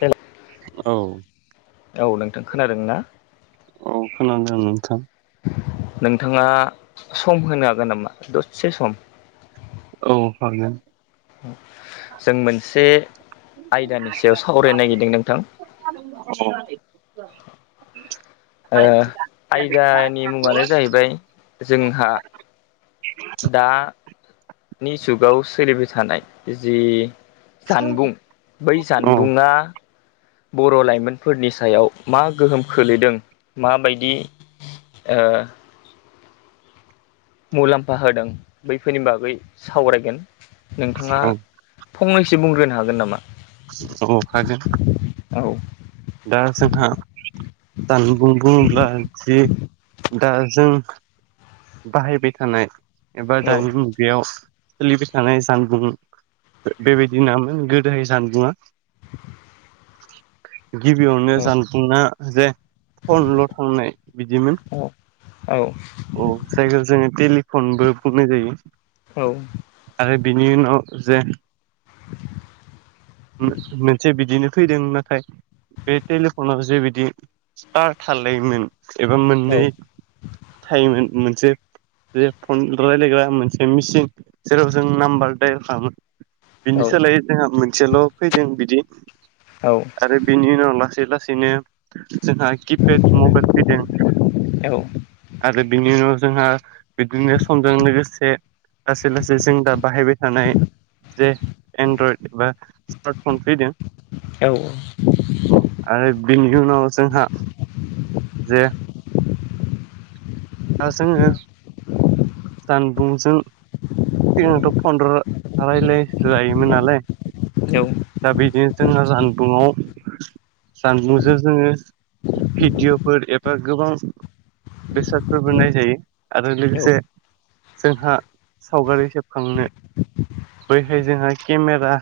हेल' औ औ नोंथां खोनादों ना? औ खोनादों नोंथां। नोंथाङा सम होनो हागोन नामा दसे सम? औ हागोन। जों मोनसे आयदानि सायाव सावरायनो नागिरदों नोंथां [unintelligible] [inaudible] ओ आयदानि मुङानो जाहैबाय जोंहा दानि जुगाव सोलिबाय थानाय जि जानबुं बै औ जानबुंआ बर' लाइमोनफोरनि सायाव मा गोहोम खोलैदों माबायदि ओ मुलाम्फा होदों बैफोरनि बागै सावरायगोन। नोंथाङा औ फंनैसो बुंग्रोनो हागोन नामा? औ हागोन। औ दा जोंहा जानबुं बुङोब्ला जि दा जों बाहायबाय थानाय एबा औ दानि मुगायाव सोलिबाय थानाय जानबुं बेबायदि नङामोन गोदोहाय जानबुंङा [inaudible] गिबियावनो औ जानबुङा‌ जे फनल' थांनाय बिदिमोन। औ औ जायखौ जों टेलिफनबो बुंनाय जायो। औ आरो बिनि उनाव जे मोनसे बिदिनो फैदों नाथाय बे टेलिफनाव जे बेदि स्टार थालायोमोन। एबा मोननै थायोमोन मोन से जे फन राय्लायग्रा मोनसे मिचिन जेराव जों नाम्बार दाइल खालामो। बिनि सोलायै जोंहा मोनसेल' फैदों बिदि औ आरो बिनि उनाव लासै लासैनो जोंहा किपेड मबाइल फैदों आरो बिनि उनाव जोंहा बिदिनो समजों लोगोसे लासै लासै जों दा बाहायबाय थानाय जे एन्ड्रयड एबा स्मार्टफन फैदों औ औ आरो बिनि उनाव जोंहा जे दा जोङो जानबुंजों सिगांथ' फनल' रायलाय जायोमोन नालाय दा बिदिनो जोंना जानबुंआव जानबुंजों जोङो भिडिअ'फोर एबा गोबां बेसाद फोरबो नायजायो आरो लोगोसे जोंहा सावगारि सेबखांनो बैहाय जोंहा केमेरा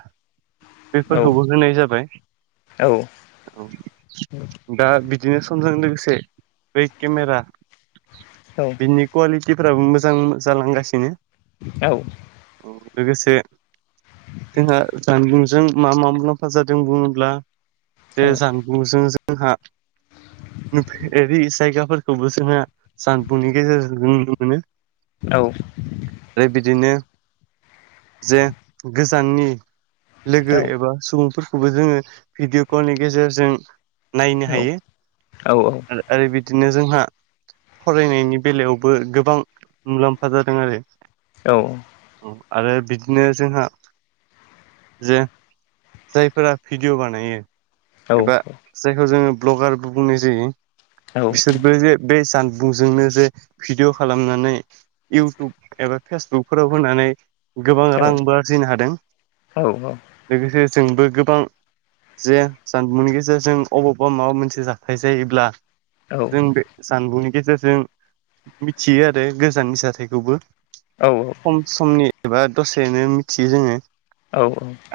बेफोरखौबो होनाय जाबाय। औ औ दा बिदिनो समजों लोगोसे बै केमेरा बिनि कुवालिटिफ्राबो मोजां जालांगासिनो। औ औ लोगोसे जोंहा जानबुंजों मा मा मुलाम्फा जादों बुङोब्ला जे जानबुंजों जोंहा ओरै जायगाफोरखौबो जोङहा जानबुंनि गेजेरजों नुनो मोनो आरो बिदिनो जे गोजाननि लोगो एबा सुबुंफोरखौबो जोङो भिडिअ कलनि गेजेरजों नायनो हायो आरो आरो ओ बिदिनो जोंहा फरायनायनि बेलायावबो गोबां मुलाम्फा जादों आरो आरो बिदिनो जोंहा जे जायफोरा भिडिअ बानायो औ एबा औ जायखौ जोङो ब्लगारबो बुंनाय जायो बिसोरबो जे बे जान बुंजोंनो जे भिडिअ खालामनानै इउटुब एबा फेसबुकफोराव होनानै गोबां रांबो आरजिनो हादों औ लोगोसे जोंबो गोबां जे जानबुंनि गेजेरजों अबावबा माबा मोनसे जाथायथाय जायोब्ला जों बे सानबुंनि गेजेरजों मिथियो आरो गोजाननि जाथायखौबो खम समनि एबा दसेरनो मिथियो जोङो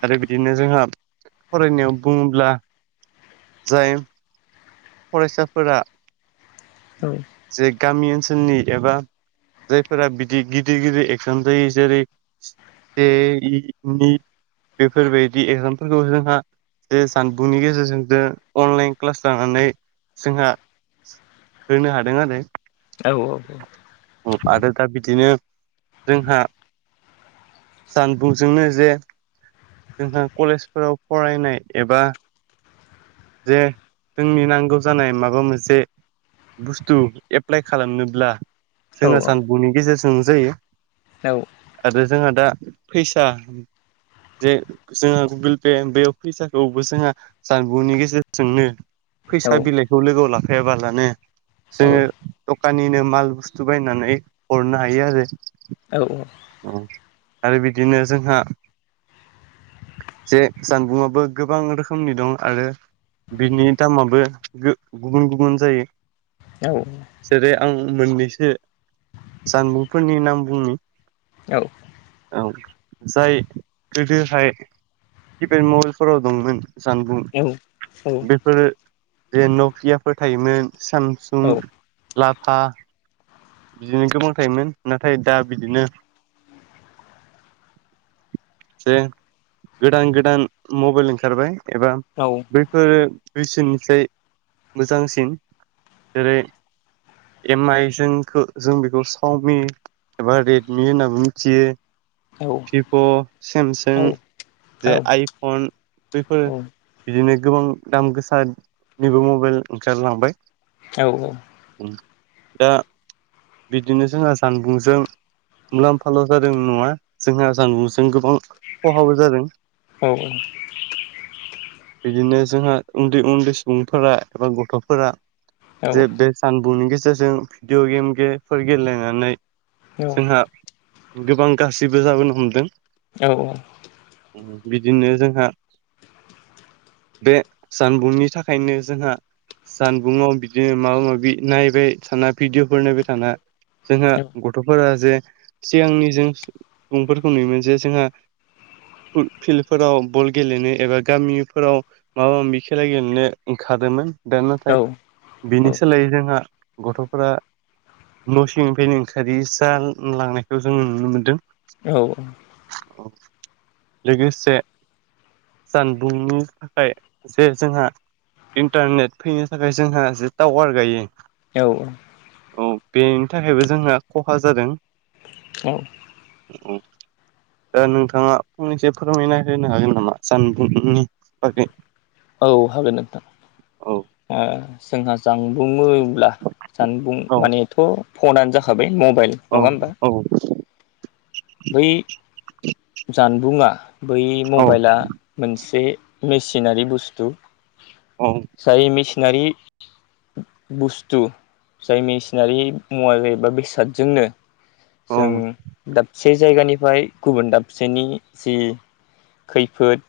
आरो बिदिनो जोंहा फरायनायाव बुङोब्ला जाय फरायसाफोरा जे गामि ओनसोलनि एबा जायफोरा बिदि गिदिर गिदिर एक्जाम जायो जेरै जे नि बेफोरबायदि एगजामफोरखौ जोंहा जे सानबुंनि गेजेरजों ज अनलाइन क्लास लानानै जोंहा होनो हादों आरो। औ औ औ आरो दा बिदिनो जोंहा जानबुंजोंनो जे जोंहा कलेजफोराव फरायनाय एबा जे जोंनि नांगौ जानाय माबा मोनसे बुस्थु एप्लाइ खालामनोब्ला जोंना सानबुंनि गेजेरजों जायो। औ आरो जोंहा दा फैसा जे जोंहा गुगोल पे बेयाव फैसाखौबो जोंहा जानबुंनि गेजेर जोंनो फैसा बिलाइखौ लोगोआव लाखायाबालानो जोङो दखाननिनो माल बुस्थु बायनानै हरनो हायो आरो। आरो बिदिनो जोंहा जे जानबुंआबो गोबां रोखोमनि दं आरो बिनि दामाबो गुबुन गुबुन जायो। जेरै आं मोननैसो जानबुंफोरनि नाम बुंनि। औ जाय गोदोहाय मबाइलफोराव दंमोन जानबुं बेफोरो जे नकियाफोर थायोमोन सामसुं लाभा बिदिनो गोबां थायोमोन नाथाय दा बिदिनो [inaudible] जे गोदान गोदान मबाइल ओंखारबाय एबा बैफोरो बैसिनिफ्राय मोजांसिन जेरै एम आइ जोंखौ जों बेखौ चावमि एबा रेडमि होनाबो मिथियो। भिभ सेमसां जे आइफन बैफोर बिदिनो गोबां दाम गोसानिबो मबाइल ओंखारलांबाय। औ औ दा बिदिनो जोंहा जानबुंजों मुलाम्फाल' जादों नङा जोंहा आसामुंजों गोबां खहाबो जादों। औ [inaudible] बिदिनो जोंहा उन्दै उन्दै सुबुंफोरा एबा गथ'फोरा जे बे जामबुंनि गेजेरजों भिडिअ' गेमेफोर गेलेनानै जोंहा गोबां गासिबो जाबोनो हमदों। बिदिनो जोंहा बे जानबुंनि थाखायनो जोंहा जानबुंङआव बिदिनो माबा माबि नायबाय थाना भिडिअफोर नायबाय थाना जोंहा गथ'फोरा जे सिगांनि जों सुबुंफोरखौ नुयोमोन जे जोंहा फिल्डफोराव बल गेलेनो एबा गामि फोराव माबा माबि खेला गेलेनो ओंखारोमोन दा नाथाय बिनि सोलायै जोंहा गथ'फोरा न'सिंनिफ्राय ओंखारि जालांनायखौ जोङो नुनो मोनदों। लोगोसे जानबुंनि थाखाय जे जोंहा इन्टारनेट फैनो थाखाय जोंहा जि टावार गायो। औ औ बेनि थाखायबो जोंना खहा जादों। [inaudible] औ दा नोंथाङा फंनैसो फोरमायना होनो हागोन नामा जानबुंनि बागै। औ हागोन नोंथां औ जोंहा जामबुं ब्ला जानबुं औ माने फनानो जाखाबाय मबाइल बाइल औ नङा होनबा औ बै जानबुंङा बै औ मबाइला मोनसे मेसिनारि बुस्थु। जाय मेसिनारि बुस्थु जाय मेसिनारि मुवा जायो एबा बेसादजोंनो जों औ दाब से जायगानिफाय गुबुन दाबसेनि जि खैफोद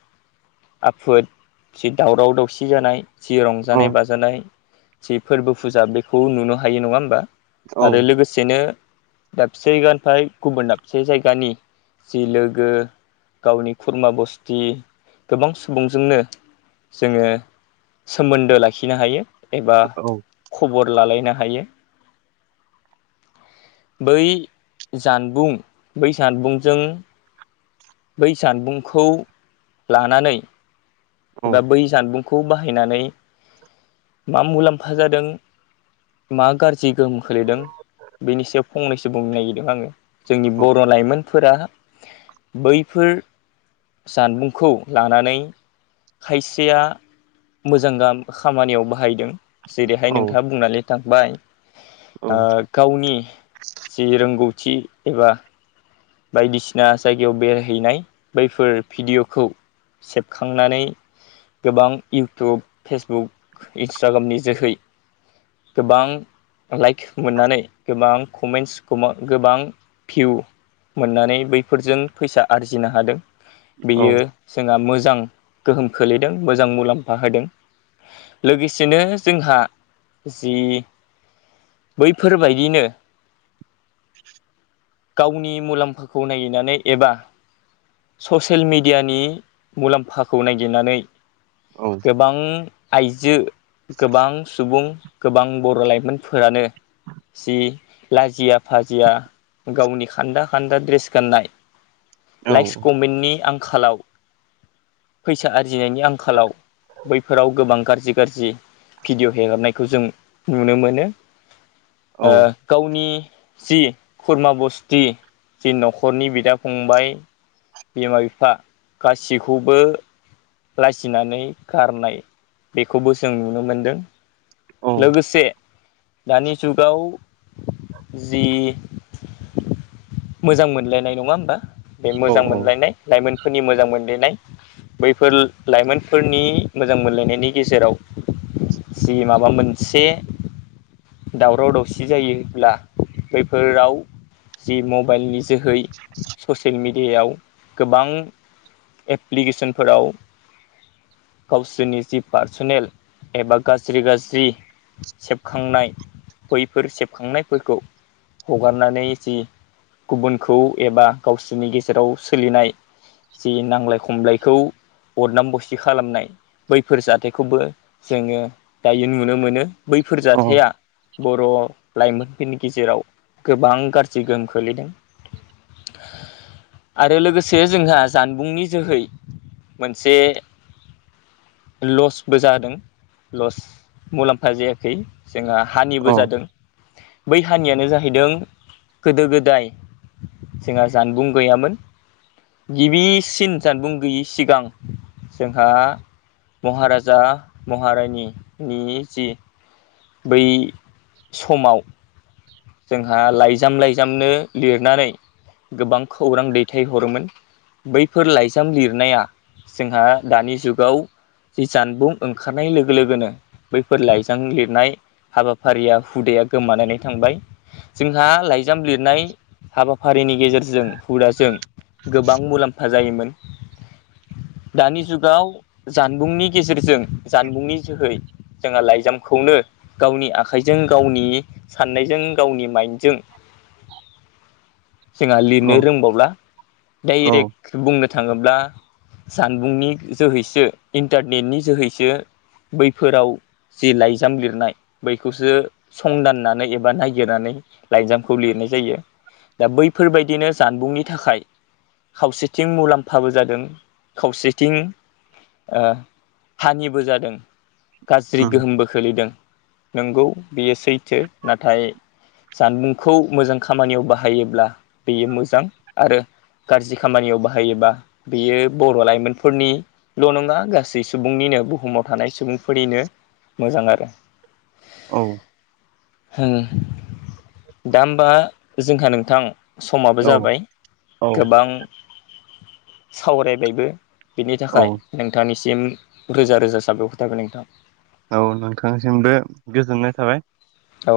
आफोद जि दावराव दावसि जानाय जि औ रंजानाय बाजानाय जि फोरबो फुजा बेखौ नुनो हायो नङा होमबा औ आरो लोगोसेनो दाबसेगानिफ्राय गुबुन दाबसे जायगानि जि लोगो गावनि खुरमा बस्थि गोबां सुबुंजोंनो जोङो सोमोन्दो लाखिनो हायो। एबा औ खबर लालायनो हायो। बै जानबुं बै जानबुंजों बै जानबुंखौ लानानै एबा औ बै जानबुं खौ बाहायनानै मा मुलाम्फा जादों मा गारजि गोहोम खोलैदों बेनि सायाव फंनैसो बुंनो नागिरदों आङो। जोंनि औ बर' लाइमोनफोरा बैफोर जानबुंखौ लानानै खायसेया मोजां गा खामानियाव बाहायदों जेरैहाय औ नोंथाङा बुंनानै थांबाय औ ओ गावनि जि रोंगौथि एबा बायदिसिना जायगायाव बेरायहैनाय बैफोर भिडिय'खौ सेबखांनानै गोबां इउटुब फेसबुक इन्सटाग्रामनि जोहै गोबां लाइक मोननानै गोबां कमेन्टस गोमा गोबां भिउ मोननानै बैफोरजों फैसा आरजिनो हादों औ बेयो जोंहा मोज जां गोहोम खोलैदों मोजां मुलामफा होदों। लोगोसेनो जोंहा जि बैफोरबायदिनो गावनि मुलामफाखौ नायहैनानै एबा ससियेल मेडियानि मुलामफाखौ नायगिरनानै औ गोबां आइजो गोबां सुबुं गोबां बर' लाइमोनफोरानो जि लाजिया फाजिया गावनि खानदा खानदा ड्रेस गाननाय लाइक्स औ कमेन्टनि आं खालाव फैसा आरजिनायनि आंखालाव बैफोराव गोबां गारजि गारजि भिडिअ' हेगारनायखौ जों नुनो मोनो। औ ओ गावनि जि खुरमा बसथि जि न'खरनि बिदा फंबाय बिमा बिफा गासिखौबो लाजिनानै गारनाय बेखौबो जों नुनो मोनदों। औ लोगोसे दानि जुगाव जि मोजां मोनलायनाय नङा होमबा बे मोजां मोनलायनाय लाइमोन फोरनि मोजां मोनलायनाय बैफोर लाइमोनफोरनि मोजां मोनलायनायनि गेजेराव जि मा बा मोनसे दावराव दावसि जायोब्ला बैफोराव जि मबाइलनि जोहै ससियेल मि दियाव गोबां एप्लिकेसनफोराव गावसोरनि जि पार्सनेल एबा गाज्रि गा ज्रि सेबखांनाय बैफोर सेबखांनायफोरखौ हगारनानै जि गुबुनखौ एबा गावसोरनि गेजेराव सोलिनाय जि नांलाय खमलायखौ बरनाम बरसि खालामनाय बैफोर जाथायखौबो जोङो दायो नुनो मोनो। बैफोर औ जाथाया बर' लाइमोनफोरनि गेजेराव गोबां गारजि गोहोम खोलैदों आरो लोगोसे जोंहा जानबुंनि जोहै मोनसे लसबो जादों लस मुलामफा जायाखै जोंहा हानिबो जादों बै हानियानो जाहैदों गोदो गोदाय जोंहा जानबुं गैयामोन गिबिसिन जानबुं गैयि सिगां जोंहा महाराजा महारानि नि जि बै समाव जोंहा लाइजाम लाइजामनो लिरनानै गोबां खौरां दैथायहरोमोन। बैफोर लाइजाम लिरनाया जोंहा दानि जुगाव जि जानबुं ओंखारनाय लोगो लोगोनो बैफोर लाइजाम लिरनाय हाबाफारिया हुदाया गोमानानै थांबाय। जोंहा लाइजाम लिदनाय हाबाफारिनि गेजेरजों हुदाजों गोबां मुलामफा जायोमोन। दानि जुगाव जानबुंनि गेजेरजों जानबुंनि जोहै जोंहा लाइजामखौनो गावनि आखाइजों गावनि साननायजों गावनि माइडजों जोंहा लिरनो औ रोंबावला डाइरेक्ट बुंनो थाङोब्ला जानबुंनि जोहैसो इन्टारनेटनि जोहैसो बैफोराव जि लाइजाम लिरनाय बैखौसो संदाननानै एबा नाय गिरनानै लाइनजामखौ लिरनाय जायो दा बैफोरबायदिनो जानबुंनि थाखाय खावसेथिं मुलाम्फाबो जादों खावसेथिं ओ हानिबो जादों। गाज्रि गोहोमबो खोलैदों नोंगौ बेयो सै जानबुंखौ मोजां खामानियाव बाहायोब्ला बेयो मोजां आरो गारजि खामानियाव बाहायोबा बेयो बर' लाइमोनफोरनिल' नङा गासै सुबुंनि नो बुहुमाव थानाय सुबुंफोरनिनो मोजां आरो। औ हो दा होमबा जोंहा नोंथां समाबो जाबाय औ गोबां सावरायबायबो। बेनि थाखाय औ औ नोंथांनिसिम रोजा रोजा साबायखर थाबाय नोंथां। औ नोंथांसिमबो गोजोननाय थाबाय। औ